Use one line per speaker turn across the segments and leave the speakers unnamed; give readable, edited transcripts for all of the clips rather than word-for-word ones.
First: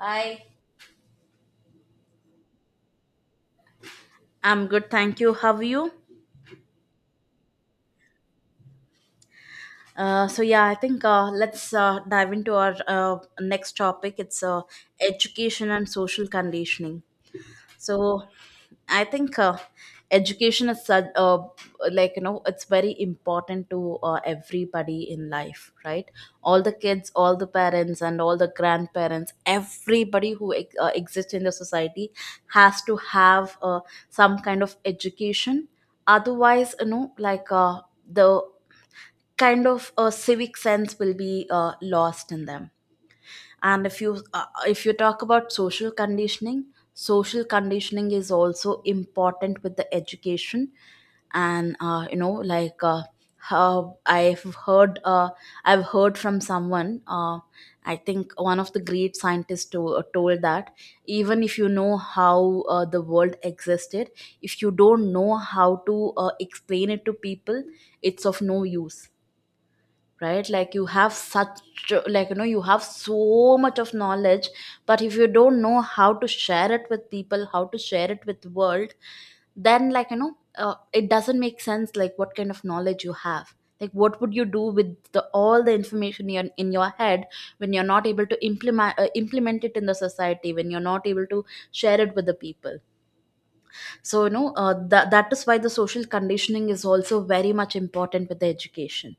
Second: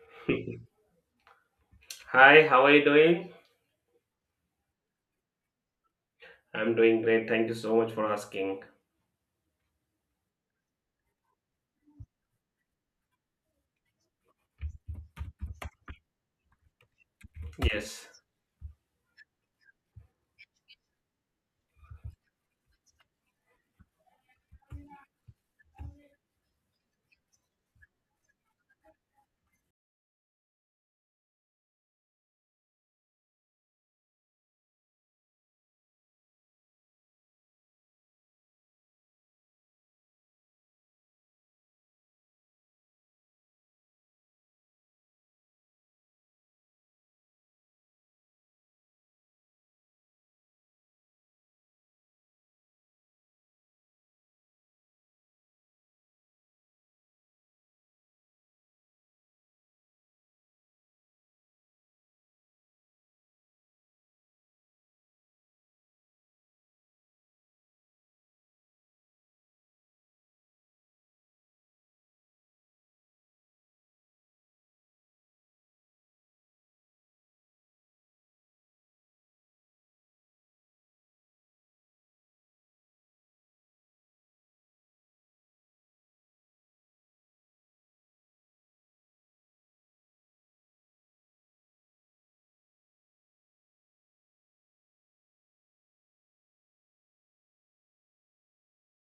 Hi.
Hi, how are you doing?
I'm good, thank you. How are you?
I'm doing great. Thank you so much for asking.
So yeah, I think let's dive into our next topic. It's Education and social conditioning.
Yes.
So I think education is such, like you know it's very important to everybody in life, right? All the kids, all the parents, and all the grandparents, everybody who exists in the society has to have some kind of education. Otherwise, you know, the kind of civic sense will be lost in them. And if you talk about social conditioning, social conditioning is also important with the education. And you know how I've heard from someone. I think one of the great scientists told that even if you know how the world existed, if you don't know how to explain it to people, it's of no use. Right, like you have such, like you know, you have so much of knowledge, but if you don't know how to share it with people, how to share it with the world, then it doesn't make sense, like what kind of knowledge you have, like what would you do with all the information you're in your head, when you're not able to implement it in the society, when you're not able to share it with the people. So that is why the social conditioning is also very much important with the education.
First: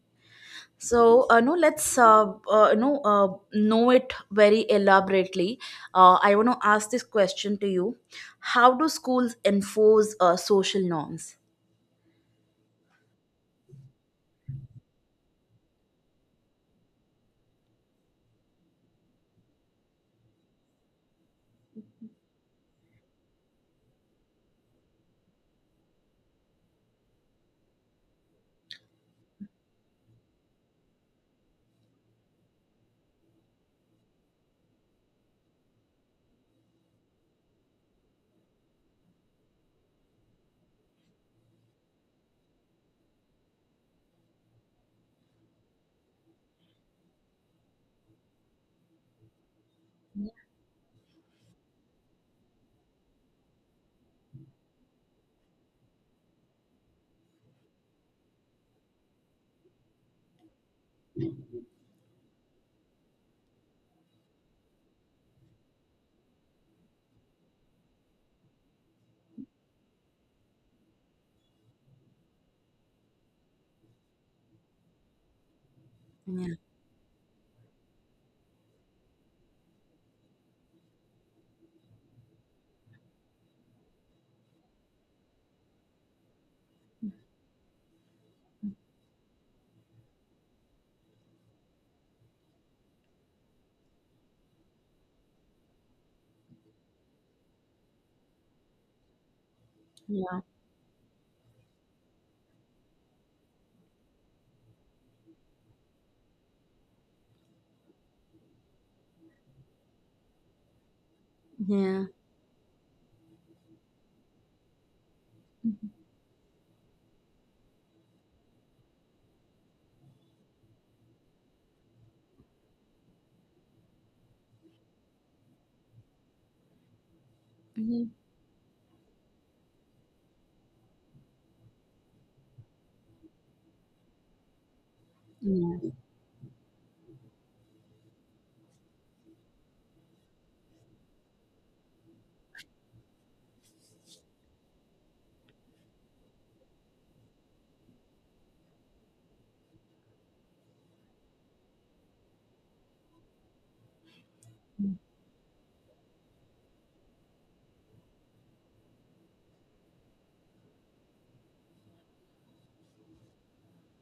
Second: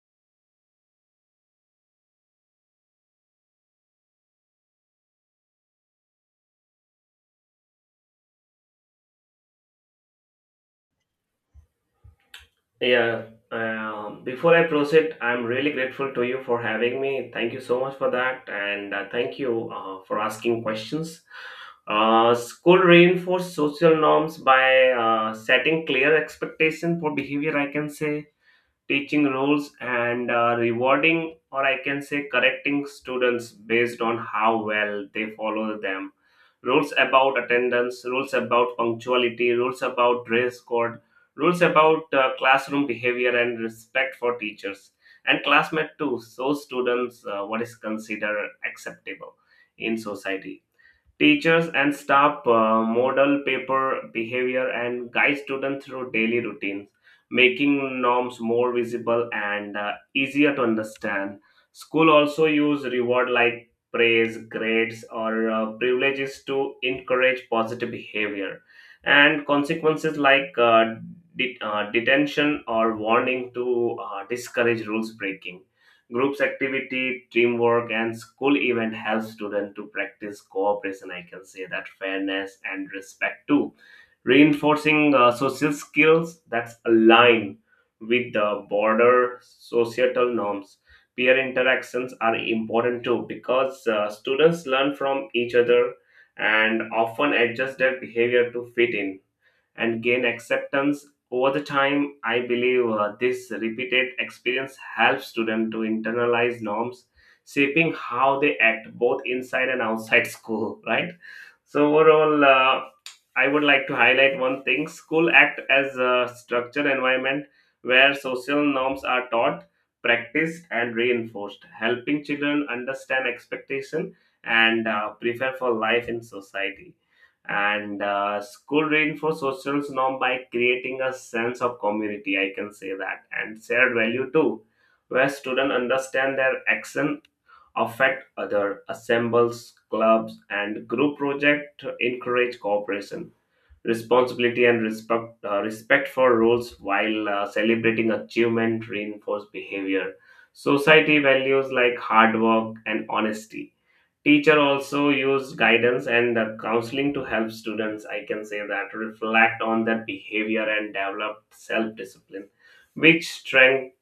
So, no, let's uh, you know uh, know it very elaborately. I want to ask this question to you: how do schools enforce social norms?
Yeah. Before I proceed, I'm really grateful to you for having me. Thank you so much for that. And thank you for asking questions. School reinforce social norms by setting clear expectation for behavior, I can say, teaching roles and rewarding, or I can say correcting students based on how well they follow them. Rules about attendance, rules about punctuality, rules about dress code, rules about classroom behavior and respect for teachers and classmate too. So students what is considered acceptable in society. Teachers and staff model paper behavior and guide students through daily routines, making norms more visible and easier to understand. School also use reward like praise, grades, or privileges to encourage positive behavior, and consequences like detention or warning to discourage rules breaking. Groups
Yeah,
activity, teamwork, and school event help students to practice cooperation. I can say that fairness and respect too, reinforcing social skills that's aligned with the broader societal norms. Peer interactions are important too because students learn from each other and often adjust their behavior to fit in and gain
yeah,
acceptance. Over the time, I believe this repeated experience helps students to internalize norms, shaping how they act both inside and outside school, right? So
yeah.
overall, I would like to highlight one thing: school act as a structured environment where social norms are taught, practiced, and reinforced, helping children understand expectation and prepare for life in society. And
Mhm.
school reinforce social norm by creating a sense of community, I can say that, and shared value too, where students
Yeah,
understand their action affect other. Assembles, clubs, and group project encourage cooperation, responsibility, and respect for rules, while celebrating achievement reinforce behavior, society values like hard work and honesty. Teacher also use guidance and counseling to help students, I can say that, reflect on their behavior and develop self-discipline, which strength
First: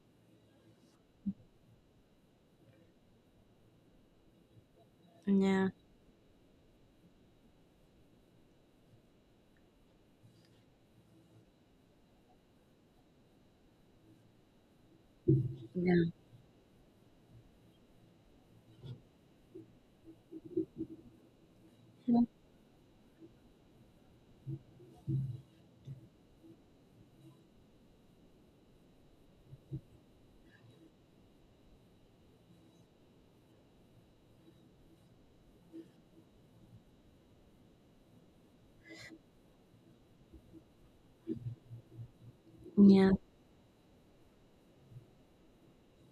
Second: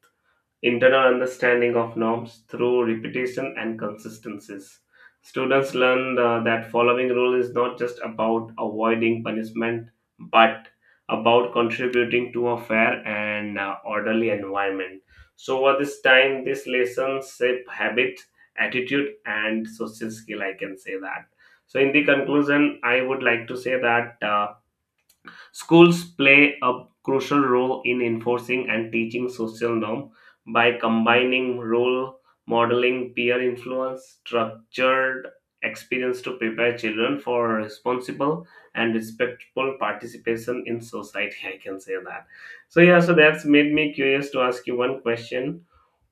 internal understanding of norms through repetition and consistencies.
yeah,
Students learn that following rule is not just about avoiding punishment, but about contributing to a fair and orderly environment. So, over this
yeah,
time, these lessons shape habit, attitude, and social skill. I can say that. So, in the
yeah,
conclusion, I would like to say that. Schools play a crucial role in enforcing and teaching social norm by combining role modeling, peer influence, structured experience to prepare children for responsible and respectful participation in society. I can say that. So yeah,
yeah.
so that's made me curious to ask you one question.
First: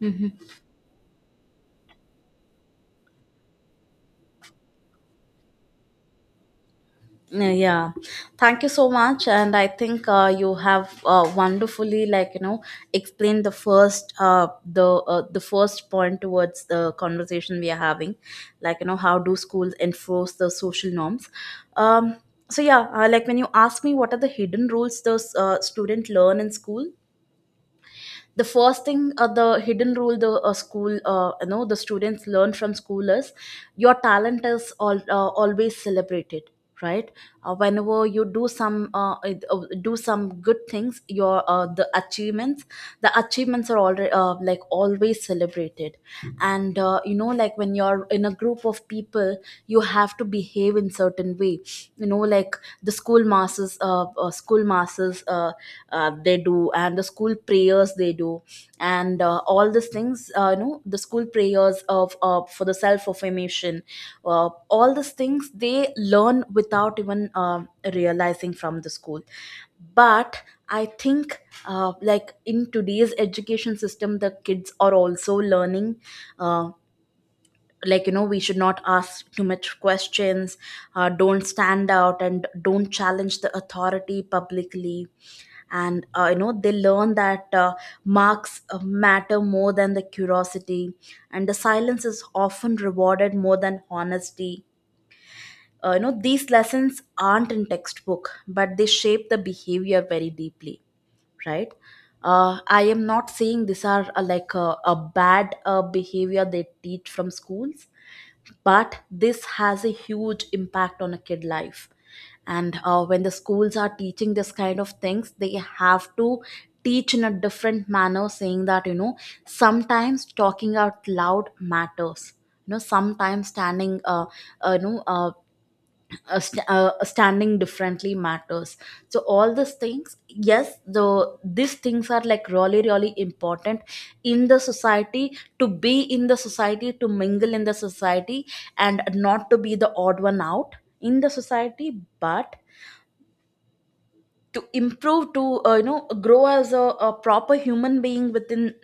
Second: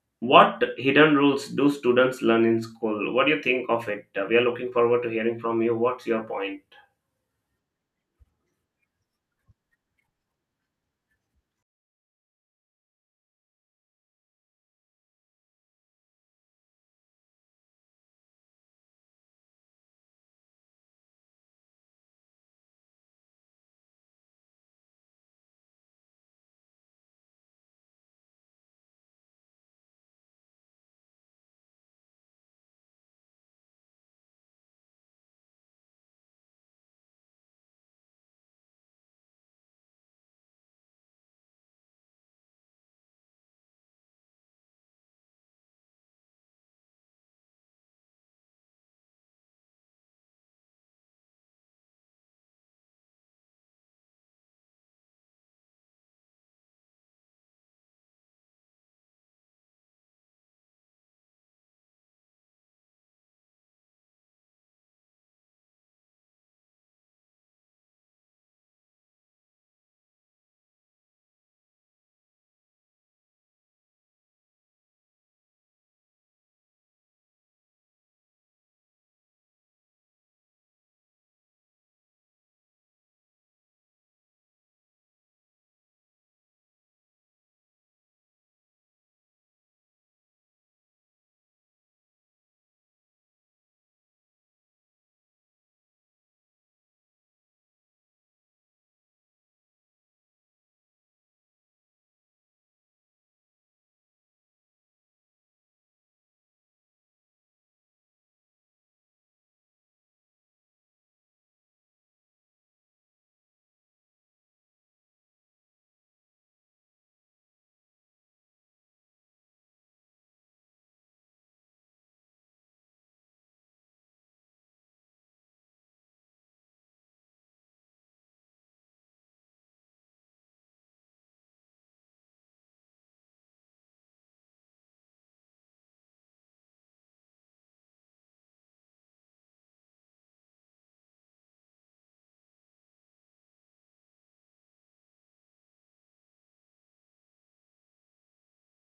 Mhm.
What hidden rules do students learn in school? What do you think of it? We are looking forward to hearing from you. What's your point?
Yeah, thank you so much, and I think you have wonderfully, like you know, explained the the first point towards the conversation we are having, like you know, how do schools enforce the social norms. Um, so yeah, like when you ask me what are the hidden rules the student learn in school, the first thing, the hidden rule the school you know the students learn from school is your talent is always celebrated, right? Whenever you do some do some good things, your the achievements, the achievements are already like always celebrated. And you know, like when you're in a group of people, you have to behave in certain way. You know, like the school masses, school masses, they do, and the school prayers they do. And all these things you know, the school prayers of for the self affirmation, all these things they learn without even realizing from the school. But I think like in today's education system the kids are also learning, uh, like you know, we should not ask too much questions. Uh, don't stand out and don't challenge the authority publicly. And you know, they learn that marks matter more than the curiosity, and the silence is often rewarded more than honesty. Uh, you know, these lessons aren't in textbook, but they shape the behavior very deeply, right? Uh, I am not saying these are like a bad behavior they teach from schools, but this has a huge impact on a kid life. And when the schools are teaching this kind of things, they have to teach in a different manner, saying that, you know, sometimes talking out loud matters. You know, sometimes standing you know st- standing differently matters. So all these things, yes, these things are like really really important in the society, to be in the society, to mingle in the society, and not to be the odd one out in the society, but to improve, to you know, grow as a proper human being within,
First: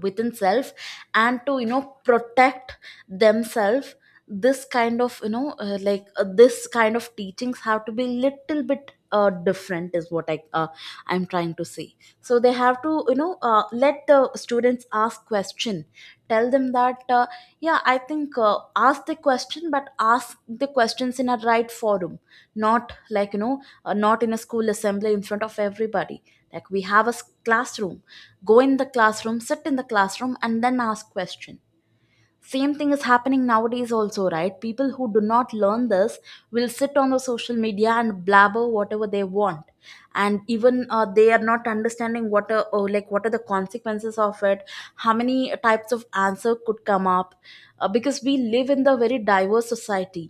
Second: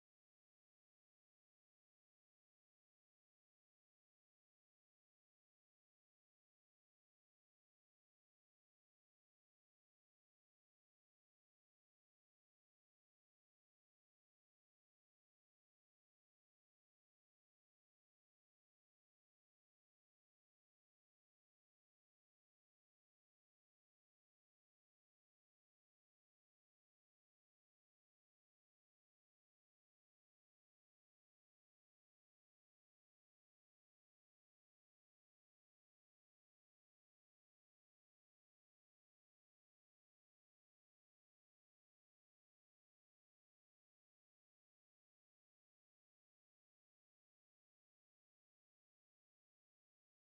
within self, and to, you know, protect themselves. This kind of, this kind of teachings have to be little bit different is what I'm trying to say. So they have to, you know, let the students ask question. Tell them that, yeah I think, ask the question, but ask the questions in a right forum. Not, like you know, not in a school assembly in front of everybody. Like we have a classroom, go in the classroom, sit in the classroom, and then ask question. Same thing is happening nowadays also, right? People who do not learn this will sit on the social media and blabber whatever they want, and even they are not understanding what are, or like what are the consequences of it, how many types of answer could come up, because we live in the very diverse society,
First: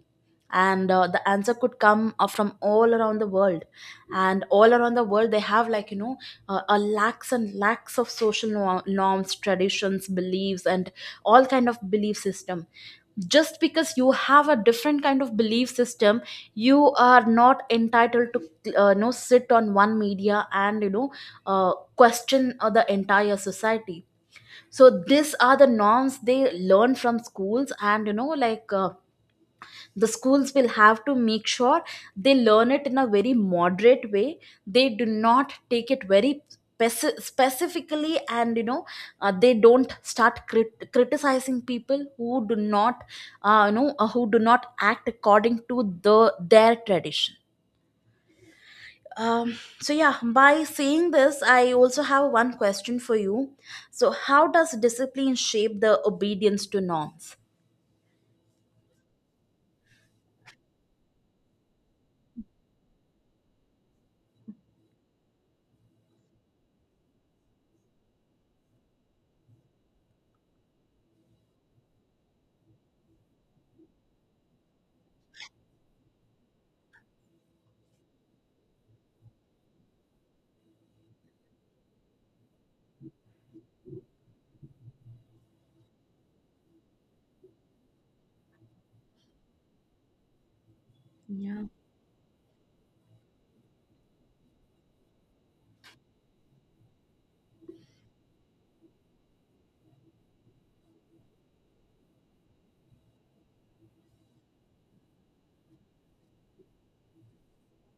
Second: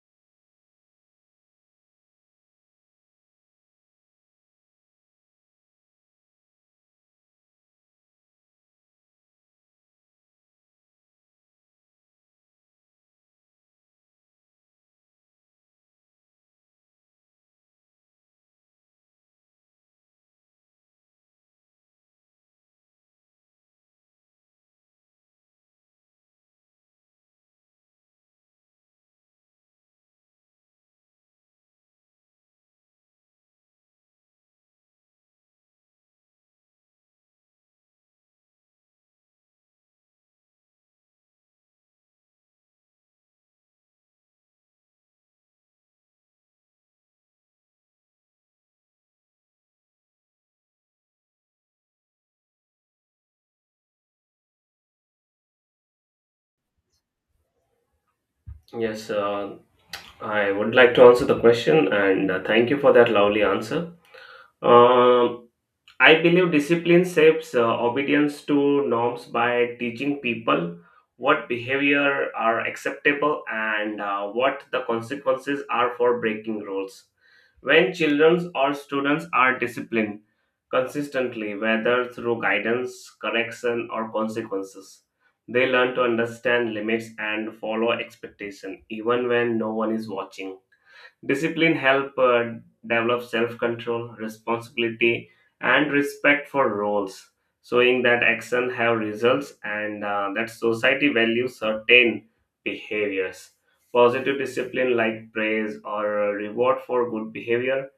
and the answer could come from all around the world, and all around the world they have, like you know, a lakhs and lakhs of social norms, traditions, beliefs, and all kind of belief system. Just because you have a different kind of belief system, you are not entitled to you know, sit on one media and you know question the entire society. So these are the norms they learn from schools, and you know, the schools will have to make sure they learn it in a very moderate way, they do not take it very specifically, and you know they don't start criticizing people who do not you know who do not act according to the their tradition. Um, so yeah, by saying this, I also have one question for you: so how does discipline shape the obedience to norms?
Yes, I would like to answer the question and thank you for that lovely answer. Um I believe discipline shapes obedience to norms by teaching people what behavior are acceptable and what the consequences are for breaking rules. When children or students are disciplined consistently, whether through guidance, correction, or consequences, they learn to understand limits and follow expectation even when no one is watching.
Yeah.
Discipline help develop self-control, responsibility, and respect for roles, showing that action have results and that society values certain behaviors. Positive discipline like praise or reward for good behavior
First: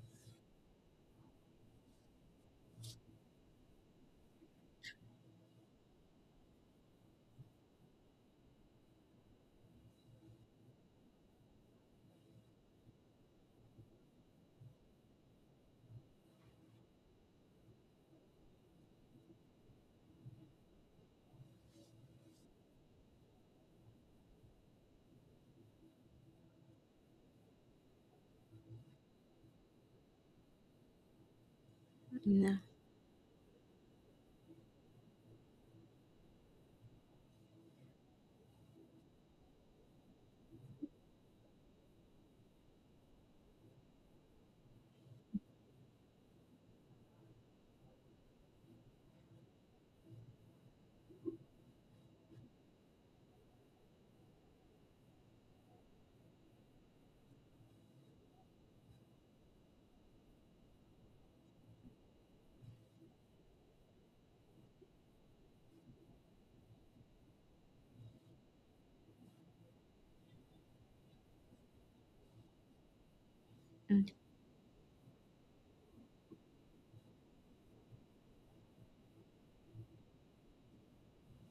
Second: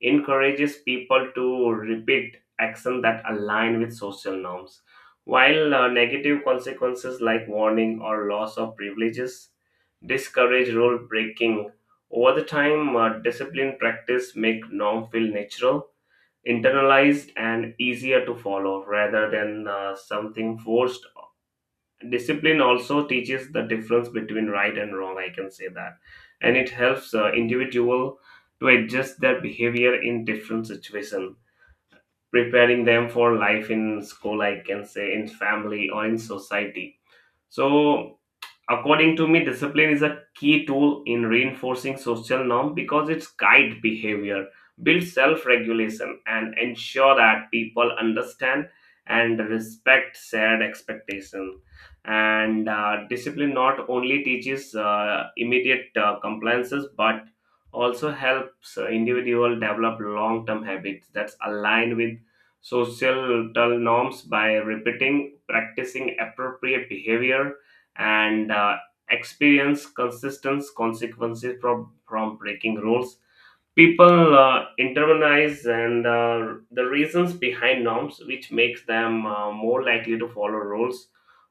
encourages people to repeat action that align with social norms, while negative consequences like warning or loss of privileges discourage rule breaking. Over the time, discipline practice make norm feel natural, internalized, and easier to follow rather than something forced. Discipline also teaches the difference between right and wrong. I can say that, and it helps individual to adjust their behavior in different situation,
Yeah.
preparing them for life in school. I can say in family or in society. So, according to me, discipline is a key tool in reinforcing social norm because it's guide behavior, build self-regulation, and ensure that people understand and respect shared expectation. And discipline not only teaches immediate compliances but also helps individual develop long-term habits that's aligned with social norms by repeating, practicing appropriate behavior and experience consistent consequences from breaking rules. People internalize and the reasons behind norms, which makes them more likely to follow rules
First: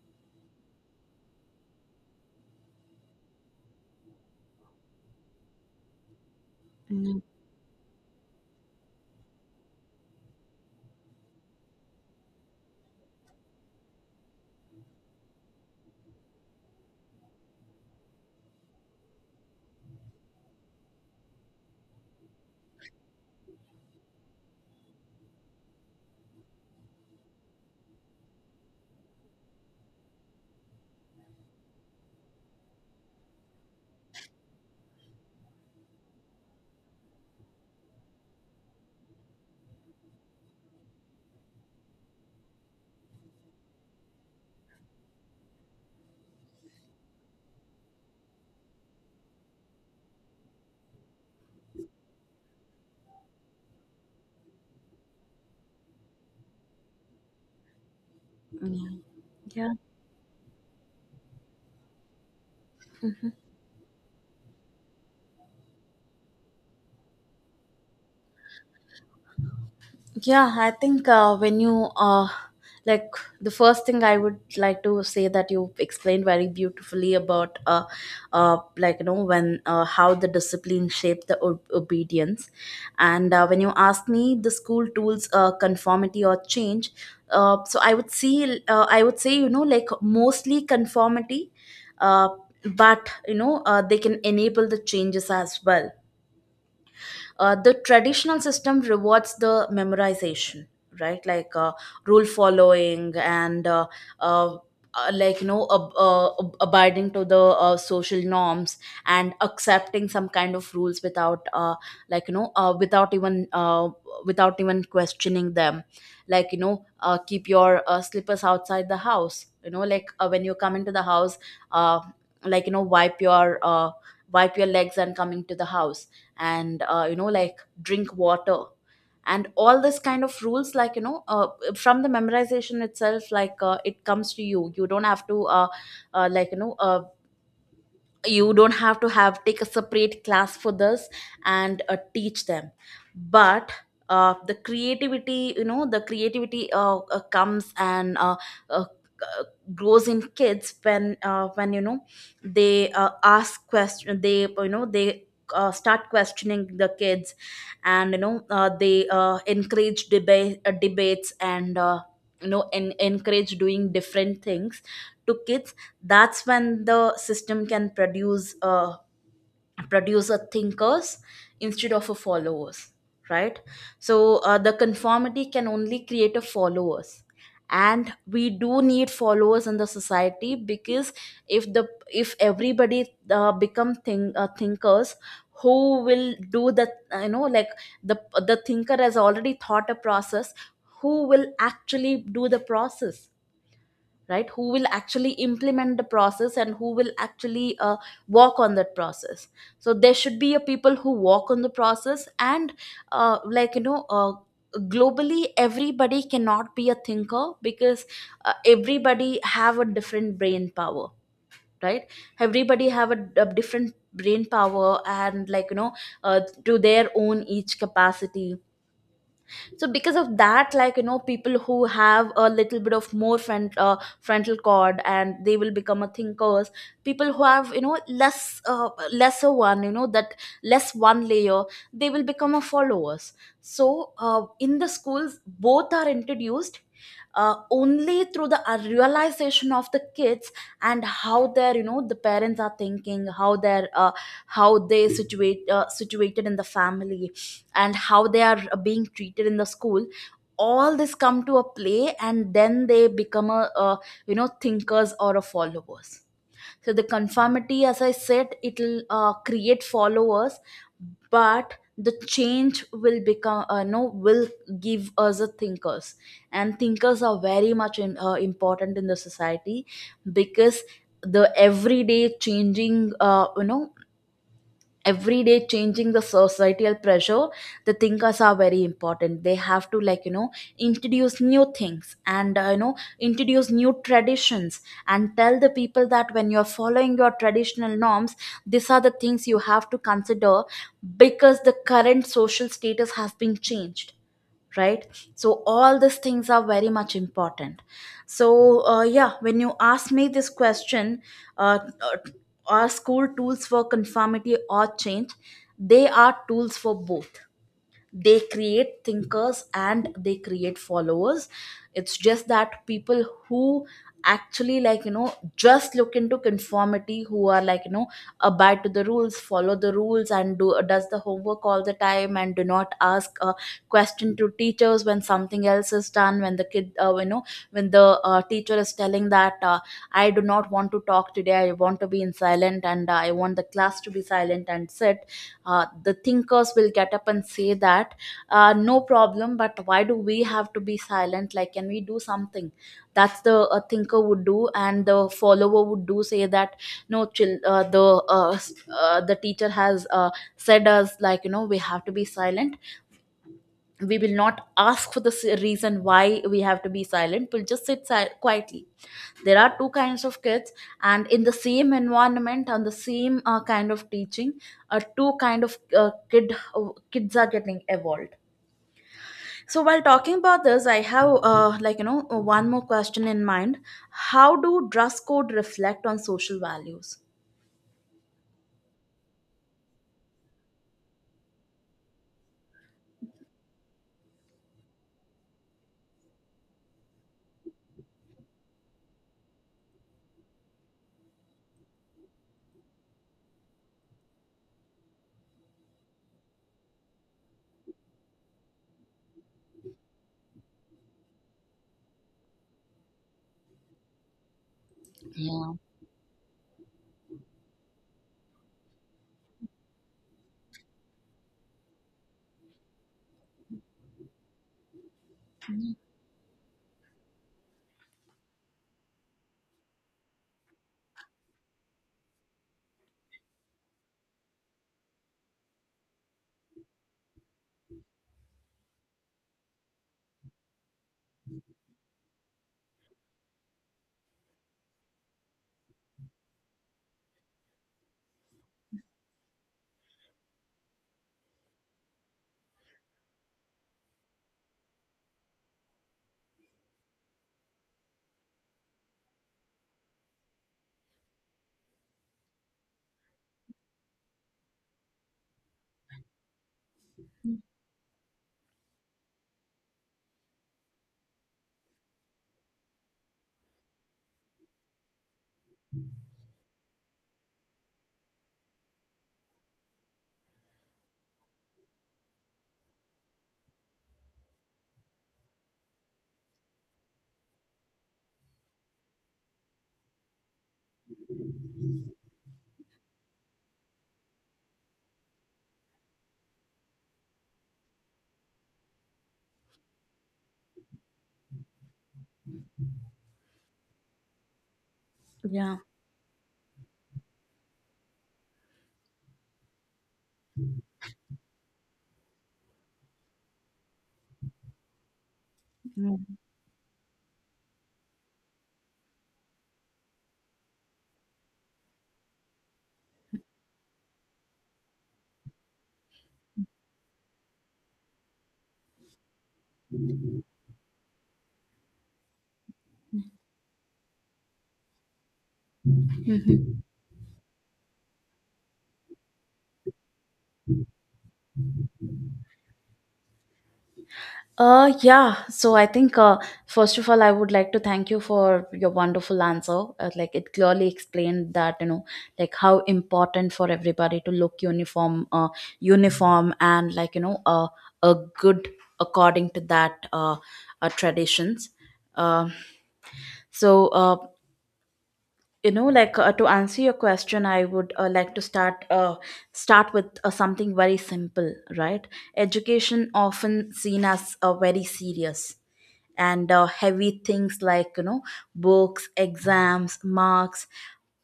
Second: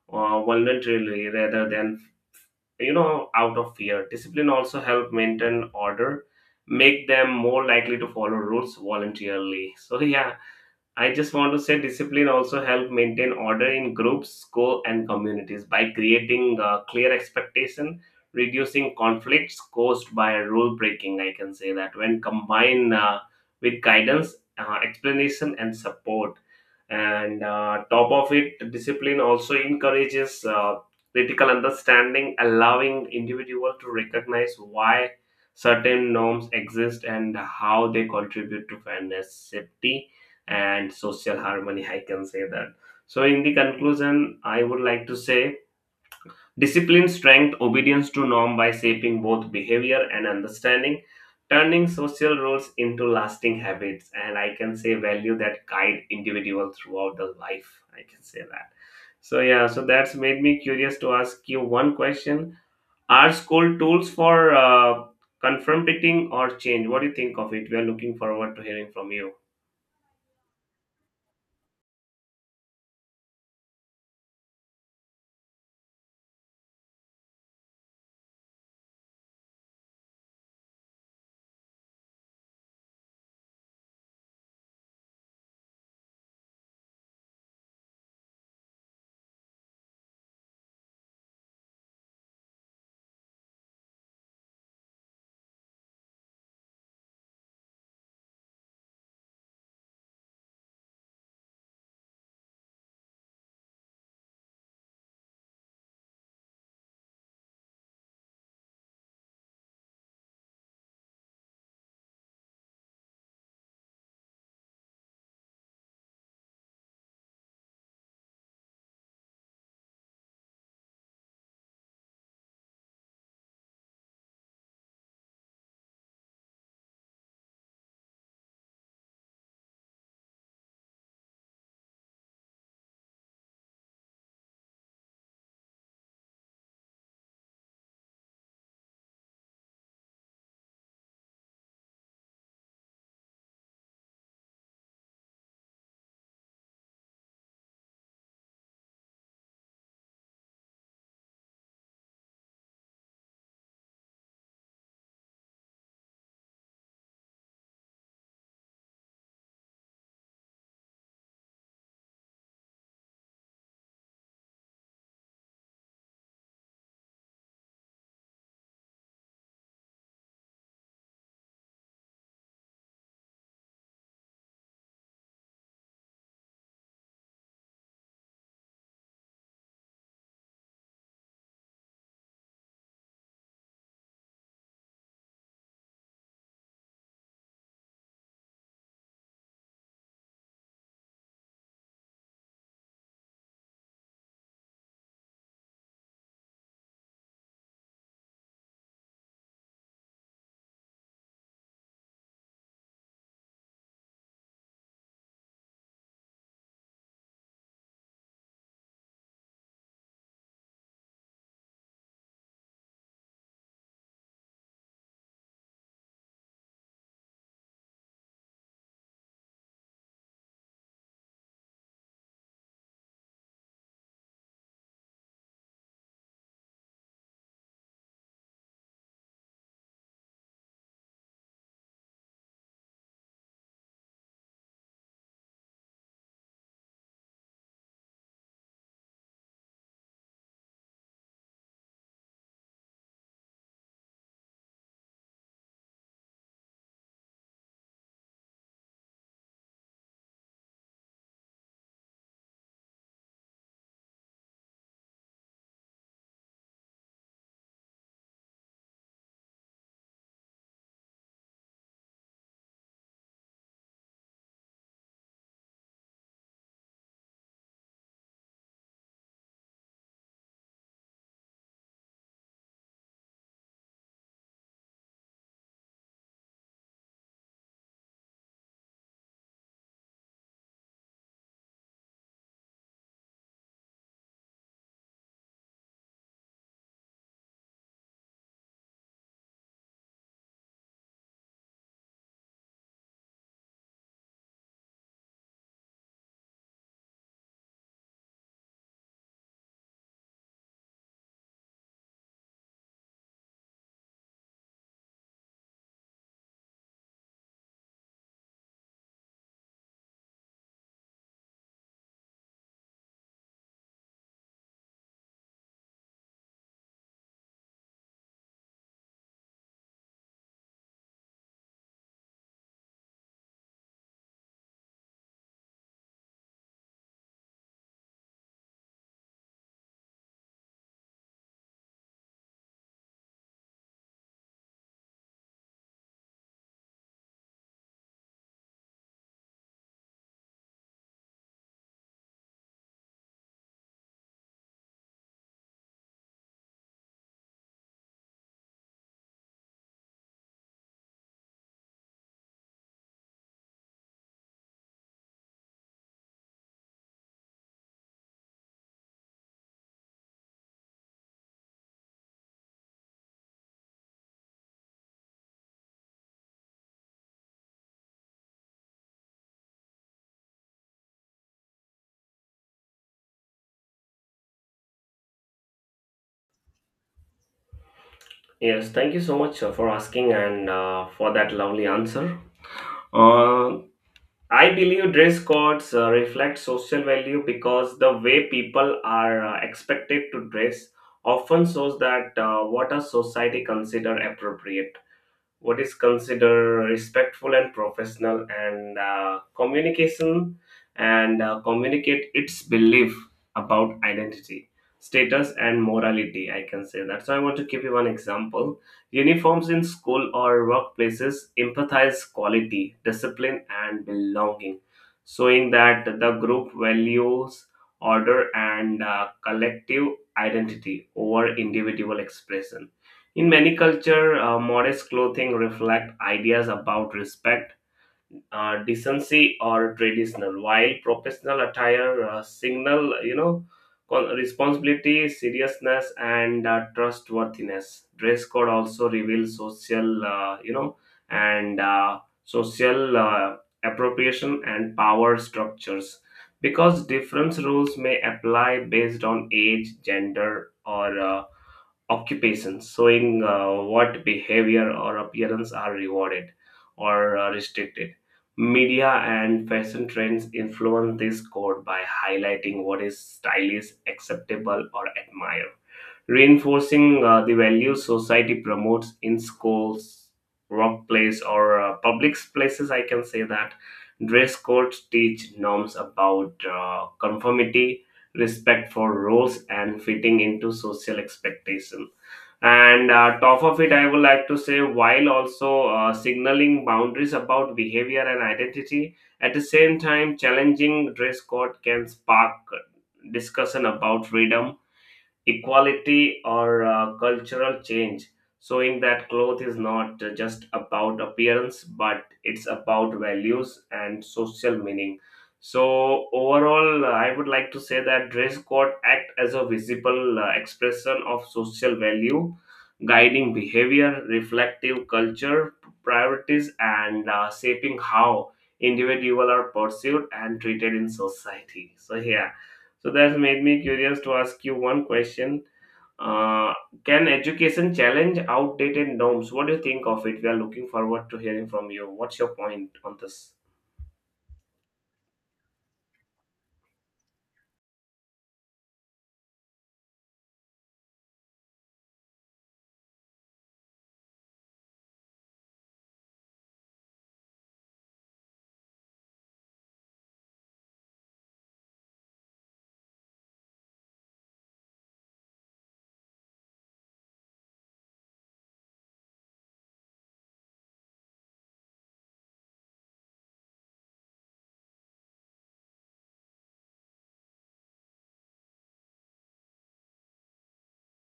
voluntarily rather than, you know, out of fear. Discipline also help maintain order, make
Mm.
them more likely to follow rules voluntarily. So yeah, I just want to say discipline also help maintain order in groups, school, and communities by creating clear expectation, reducing conflicts caused by rule breaking. I can say that when combined with guidance, explanation, and support and top of it, discipline also encourages critical understanding, allowing individual to recognize why certain norms exist and how they contribute to fairness, safety, and social harmony. I can say that. So in the conclusion, I would like to say discipline strengthens obedience to norm by shaping both behavior and understanding, turning social rules into lasting habits, and I can say value that guide individual throughout the life. I can say that.
Mm.
So yeah,
Yeah.
so that's made me curious to ask you one question: are school tools for confronting or change? What do you think of it? We are looking forward to hearing from you.
Yeah, I think when you like, the first thing I would like to say that you explained very beautifully about like you know, when how the discipline shaped the obedience. And when you asked me the school tools conformity or change, so I would see. I would say, you know, like mostly conformity, uh, but you know they can enable the changes as well. Uh, the traditional system rewards the memorization, right? Rule following, and uh, like you know, abiding to the social norms, and accepting some kind of rules without like you know without even without even questioning them. Like you know, keep your slippers outside the house, you know, like when you come into the house, uh, like you know, wipe your legs and coming to the house, and you know, like drink water, and all this kind of rules, like you know from the memorization itself, it comes to you. You don't have to like you know you don't have to have take a separate class for this and teach them. But the creativity, you know, the creativity comes and uh, uh, grows in kids when you know they ask question, they you know they start questioning the kids, and you know they encourage debates, and you know, encourage doing different things to kids. That's when the system can produce a thinkers instead of a followers, right? So the conformity can only create a followers. And we do need followers in the society, because if the, if everybody become thinkers, who will do the, uh, you know like the the thinker has already thought a process, who will actually do the process, right? Who will actually implement the process, and who will actually walk on that process. So there should be a people who walk on the process. And like you know globally everybody cannot be a thinker, because everybody have a different brain power, right? Everybody have a different brain power, and like you know to their own each capacity. So because of that, like you know, people who have a little bit of more frontal cord, and they will become a thinkers. People who have, you know, less lesser one, you know, that less one layer, they will become a followers. So in the schools both are introduced only through the realization of the kids, and how their, you know, the parents are thinking, how their how they situated in the family, and how they are being treated in the school. All this come to a play, and then they become a, you know, thinkers or a Followers. So the conformity, as I said, it'll create followers, but the change will become no will give us a thinkers. And thinkers are very much important in the society, because the everyday changing every day changing the societal pressure, the thinkers are very important. They have to, introduce new things and introduce new traditions, and tell the people that when you're following your traditional norms, these are the things you have to consider, because the current social status has been changed, right? So all these things are very much important. So yeah, when you ask me this question, uh, uh, are school tools for conformity or change? They are tools for both. They create thinkers and they create followers. It's just that people who actually, just look into conformity, who are, abide to the rules, follow the rules, and do does the homework all the time, and do not ask a question to teachers when something else is done. When the kid, when the teacher is telling that, I do not want to talk today, I want to be in silent, and I want the class to be silent and sit, the thinkers will get up and say that, no problem, but why do we have to be silent? Like, can we do something? That's the thinker would do. And the follower would do, say that, no, chill, the teacher has said us, like, you know, we have to be silent. We will not ask for the reason why we have to be silent. We'll just sit quietly. There are two kinds of kids, and in the same environment, on the same kind of teaching, two kind of kids are getting evolved. So while talking about this, I have, one more question in mind. How do dress code reflect on social values?
Yes, thank you so much for asking and for that lovely answer. Uh, I believe dress codes reflect social value because the way people are expected to dress often shows that what a society consider appropriate, what is considered respectful and professional, and communication and communicate its belief about identity, status,
Yeah.
and morality. I can say that. So I want to give you one example: uniforms in school or workplaces empathize quality, discipline, and belonging, showing that the group values order and collective identity over individual expression. In many cultures, modest clothing reflect ideas about respect, decency, or traditional, while professional attire signal, you know, responsibility, seriousness, and trustworthiness. Dress code also reveals social, you know, and social appropriation and power structures, because different rules may apply based on age, gender, or occupations, showing what behavior or appearance are rewarded or restricted. Media and fashion trends influence this code by highlighting what is stylish, acceptable, or admired, reinforcing the values society promotes in schools, workplace, or public places. I can say that dress codes teach norms about conformity, respect for roles, and fitting into social expectation. And top of it, I would like to say, while also signaling boundaries about behavior and identity. At the same time, challenging dress code can spark discussion about freedom,
Yeah.
equality, or cultural change, showing that cloth is not just about appearance but it's about values and social meaning.
Mm.
So overall, I would like to say that dress code act as a visible expression of social value, guiding behavior, reflective culture, priorities, and shaping how individual are pursued and treated in society. So yeah, so that's made me curious to ask you one question. Uh, can education challenge outdated norms? What do you think of it? We are looking forward to hearing from you. What's your point on this?
Yeah. So I think, first of all, I would like to thank you for your wonderful answer. Like, it clearly explained that, you know, like how important for everybody to look uniform, uniform and, like, you know, a good, according to that, traditions. Um, so, uh, you know, like, to answer your question, I would, like to start, start with something very simple, right? Education often seen as very serious and heavy things, like, you know, books, exams, marks.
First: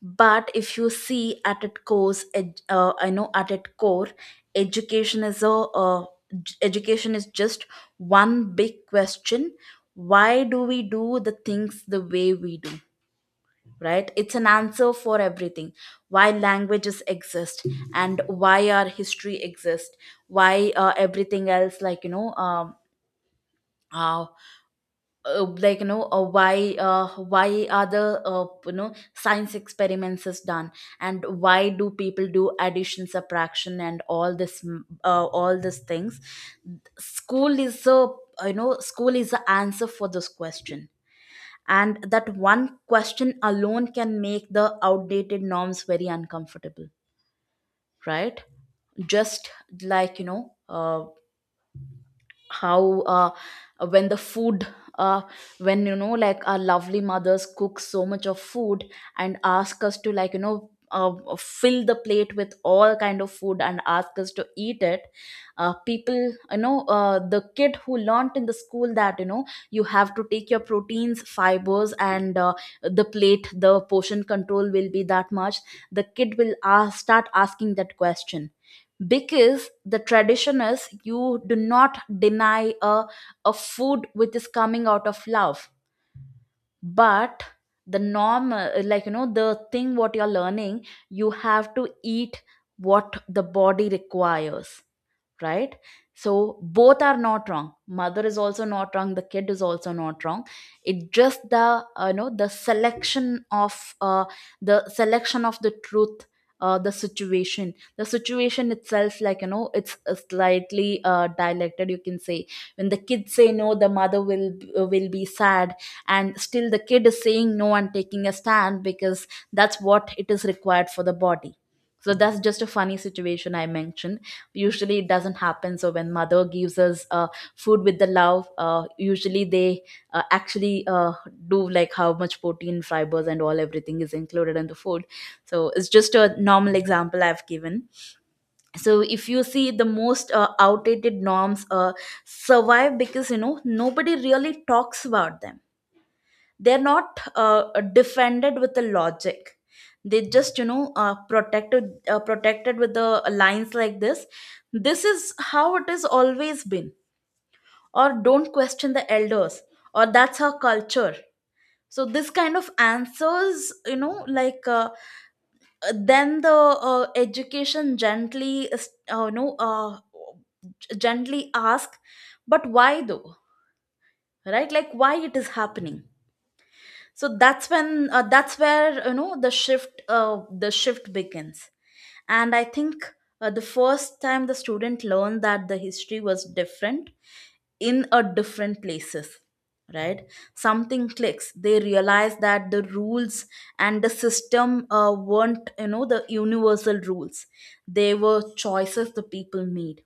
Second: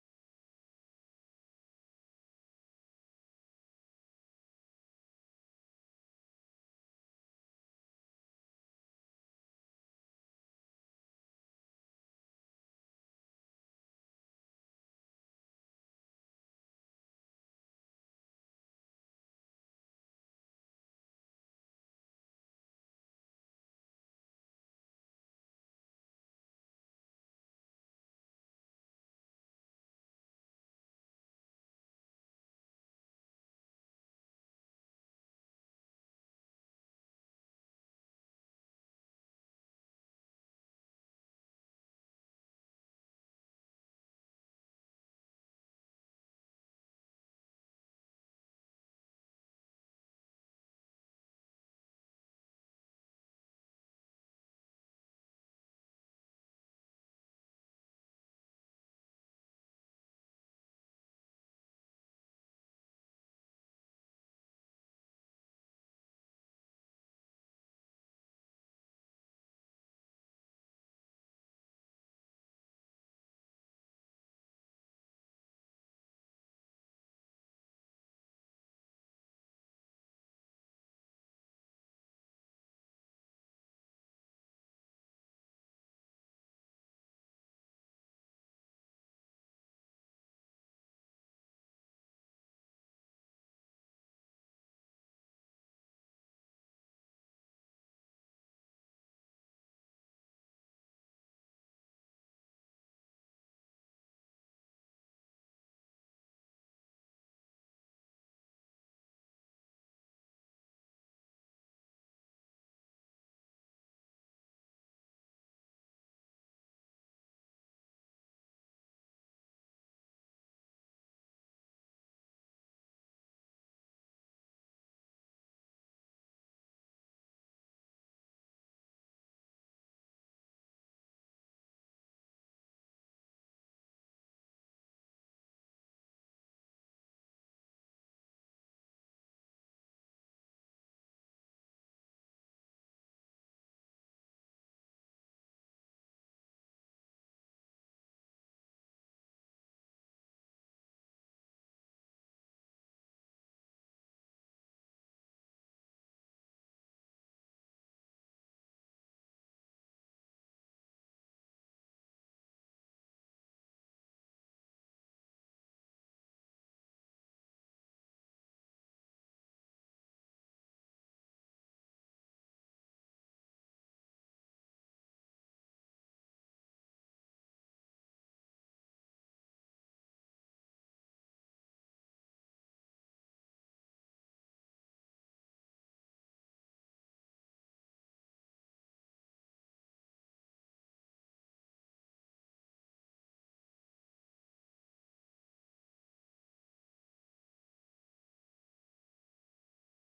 But if you see at its core, I know, at its core, education is a uh, education is just one big question. Why do we do the things the way we do? Right, it's an answer for everything. Why languages exist, and why our history exists, why everything else, uh, like you know why are the, science experiments is done, and why do people do addition, subtraction, and all this, all these things. School is a, you know, school is the answer for this question. And that one question alone can make the outdated norms very uncomfortable, right? Just, like you know uh, how, when the food, uh, when, you know, like, our lovely mothers cook so much of food and ask us to, fill the plate with all kind of food and ask us to eat it. People, the kid who learnt in the school that, you know, you have to take your proteins, fibers, and the plate, the portion control will be that much, the kid will ask, start asking that question. Because the tradition is, you do not deny a food which is coming out of love. But the norm, the thing what you're learning, you have to eat what the body requires, right? So both are not wrong. Mother is also not wrong. The kid is also not wrong. It just the, the selection of, the selection of the truth. The situation itself, like, you know, it's slightly dialected, you can say. When the kids say no, the mother will, will be sad. And still the kid is saying no and taking a stand, because that's what it is required for the body. So that's just a funny situation I mentioned. Usually it doesn't happen. So when mother gives us food with the love, usually they actually do like how much protein, fibers, and all, everything is included in the food. So it's just a normal example I've given. So if you see, the most outdated norms survive because, you know, nobody really talks about them. They're not defended with the logic. They just, you know, protected with the lines like this. This is how it has always been, or don't question the elders, or that's our culture. So this kind of answers, you know, like, then the education gently, uh, you know uh, gently ask, but why though? Right, like, why it is happening? So that's when, that's where, you know, the shift begins. And I think the first time the student learned that the history was different in a different places, right, something clicks. They realize that the rules and the system weren't, you know, the universal rules. They were choices the people made.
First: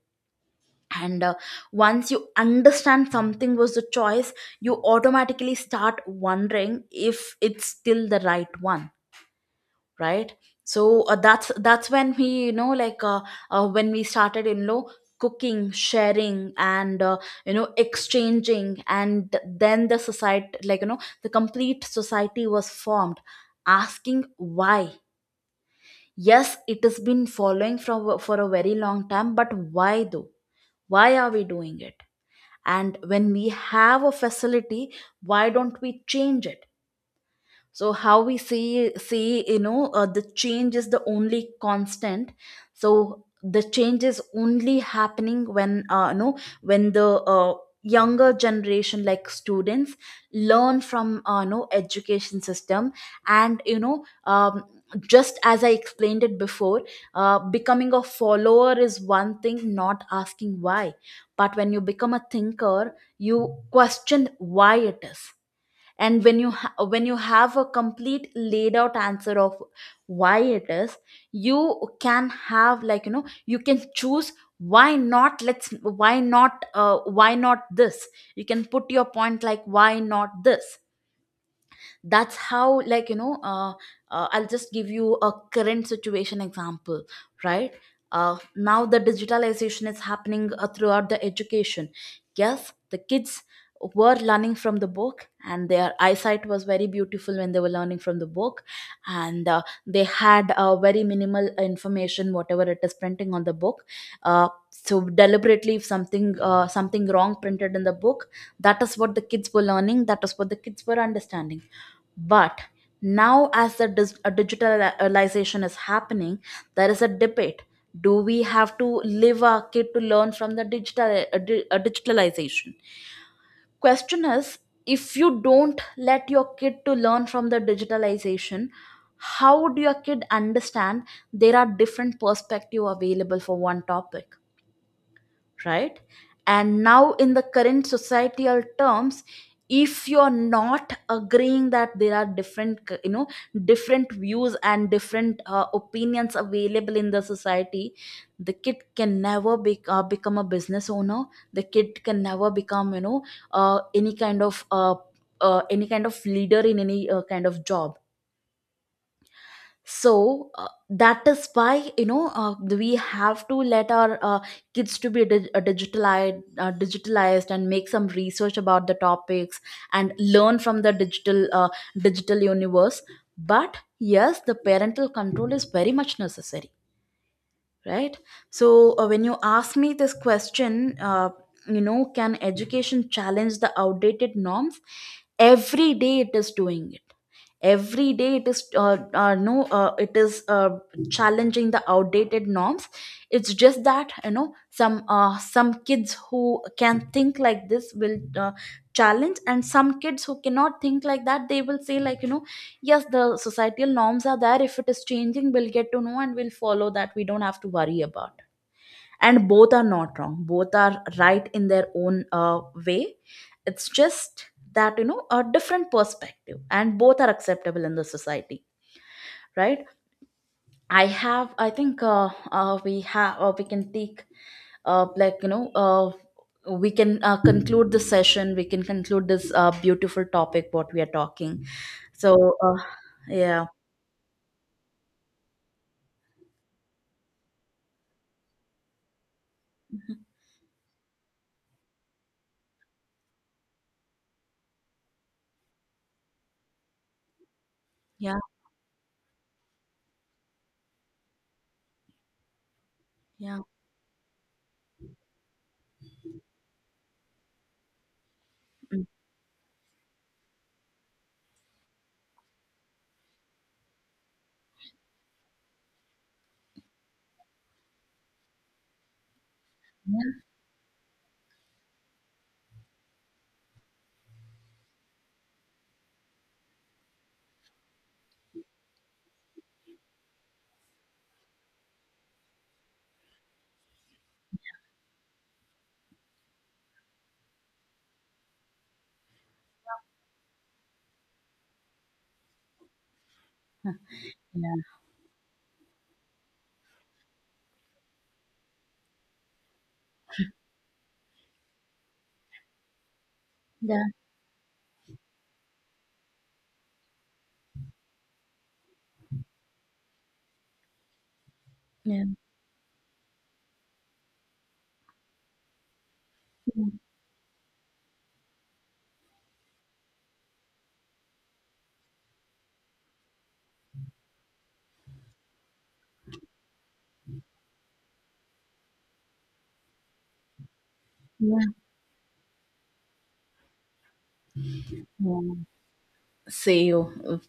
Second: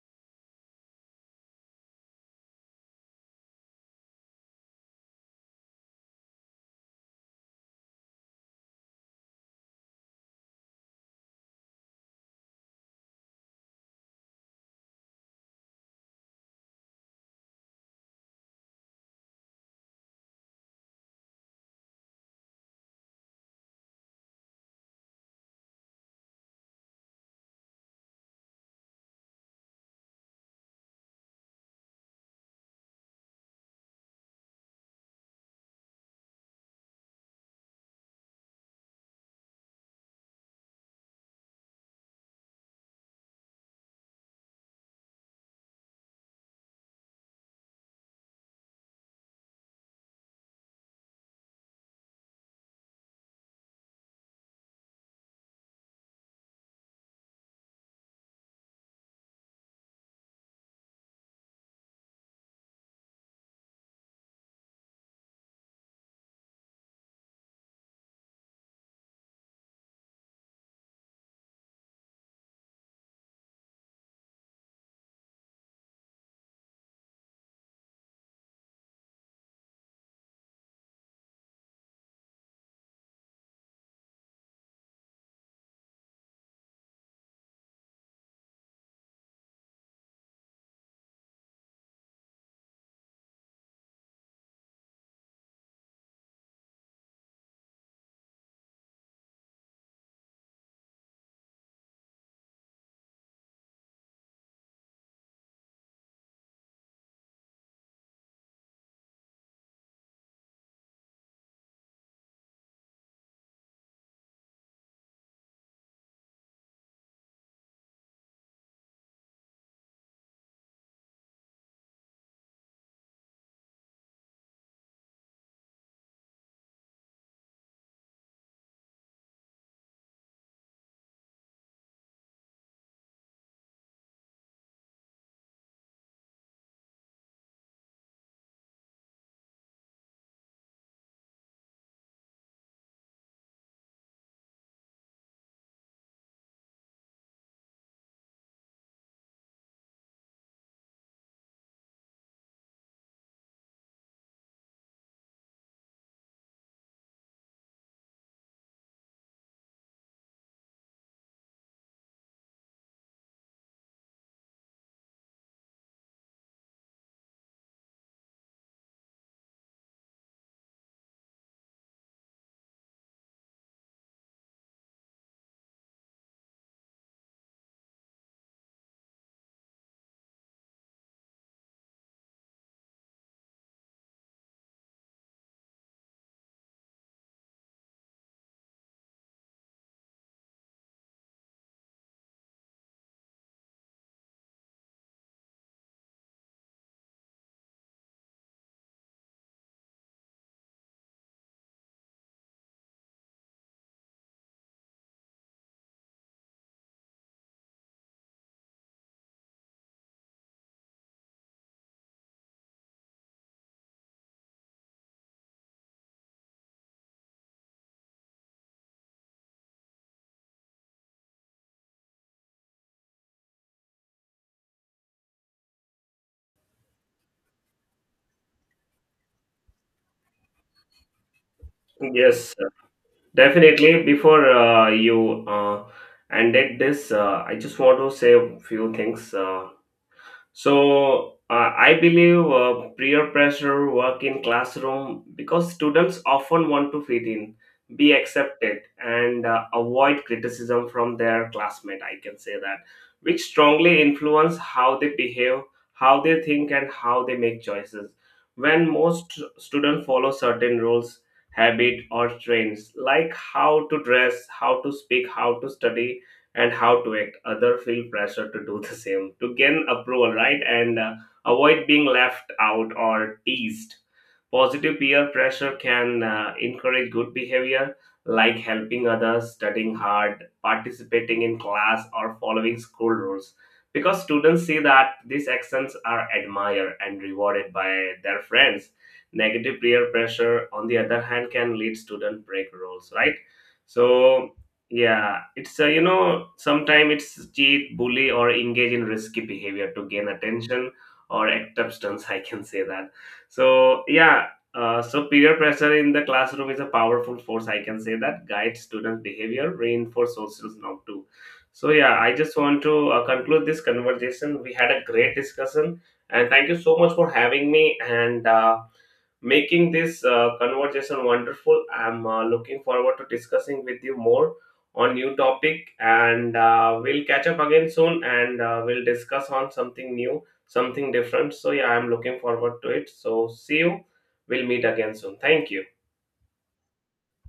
And once you understand something was the choice, you automatically start wondering if it's still the right one, right? So that's when we, you know, like, when we started, you know, cooking, sharing, and exchanging, and then the society, like, you know, the complete society was formed, asking why. Yes, it has been following from, for a very long time, but why though? Why are we doing it? And when we have a facility, why don't we change it? So how we see, you know, the change is the only constant. So the change is only happening when, when the uh, younger generation, like students, learn from, education system, and, you know, um, just as I explained it before, becoming a follower is one thing, not asking why. But when you become a thinker, you question why it is. And when you when you have a complete laid out answer of why it is, you can have, like, you know, you can choose, why not? Let's, why not this? You can put your point, like, why not this? That's how, I'll just give you a current situation example, right? Now the digitalization is happening throughout the education. Yes, the kids were learning from the book, and their eyesight was very beautiful when they were learning from the book. And they had very minimal information, whatever it is printing on the book. So deliberately, if something wrong printed in the book, that is what the kids were learning, that is what the kids were understanding. But now, as the digitalization is happening, there is a debate. Do we have to live our kid to learn from the digital digitalization? Question is, if you don't let your kid to learn from the digitalization, how would your kid understand there are different perspective available for one topic, right? And now, in the current societal terms, if you're not agreeing that there are different, you know, different views and different opinions available in the society, the kid can never be, become a business owner. The kid can never become, you know, uh, any kind of uh, any kind of leader in any kind of job. So that is why, you know, we have to let our kids to be digitalized and make some research about the topics, and learn from the digital digital universe. But yes, the parental control is very much necessary, right? So when you ask me this question, you know, can education challenge the outdated norms? Every day it is doing it. Every day it is, no it is challenging the outdated norms. It's just that, you know, some, some kids who can think like this will, challenge. And some kids who cannot think like that, they will say, like, you know, yes, the societal norms are there. If it is changing, we'll get to know, and we'll follow that. We don't have to worry about. And both are not wrong. Both are right in their own way. It's just that, you know, a different perspective, and both are acceptable in the society, right? I have I think we have, we can take, uh, like you know uh, we can conclude this session. We can conclude this beautiful topic what we are talking. So
Yes,
uh, yeah.
definitely. Before you ended this, I just want to say a few things. So I believe peer pressure work in classroom because students often want to fit in, be
Yeah.
accepted, and avoid criticism from their classmate. I can say that, which
Yeah.
strongly influence how they behave, how they think, and how they make choices. When
Mm.
most students follow certain rules, habit, or trends like how to dress, how to speak, how to study, and how to act, other feel pressure to do the same to gain approval,
Yeah.
right? And avoid being left out or teased. Positive peer pressure can encourage good behavior like helping others, studying hard, participating in class, or following school rules, because students see that these actions are admired and rewarded by their friends. Negative peer pressure, on the other hand, can lead student break rules, right? So,
Yeah,
yeah, it's you know, sometimes it's cheat, bully, or engage in risky behavior to gain attention or acceptance. I can say that. So yeah, so peer pressure in the classroom is a powerful force. I can say that guides student behavior, reinforce social norm too. So yeah,
yeah.
I just want to conclude this conversation. We had a great discussion, and thank you
Yeah,
so much for having me and making this conversation wonderful. I'm looking forward to discussing with you more on new topic, and we'll catch up again soon, and we'll discuss on something new, something different.
yeah.
So yeah, I'm looking forward to it. So see you. We'll meet again soon.
Yeah.
Thank you.
See you.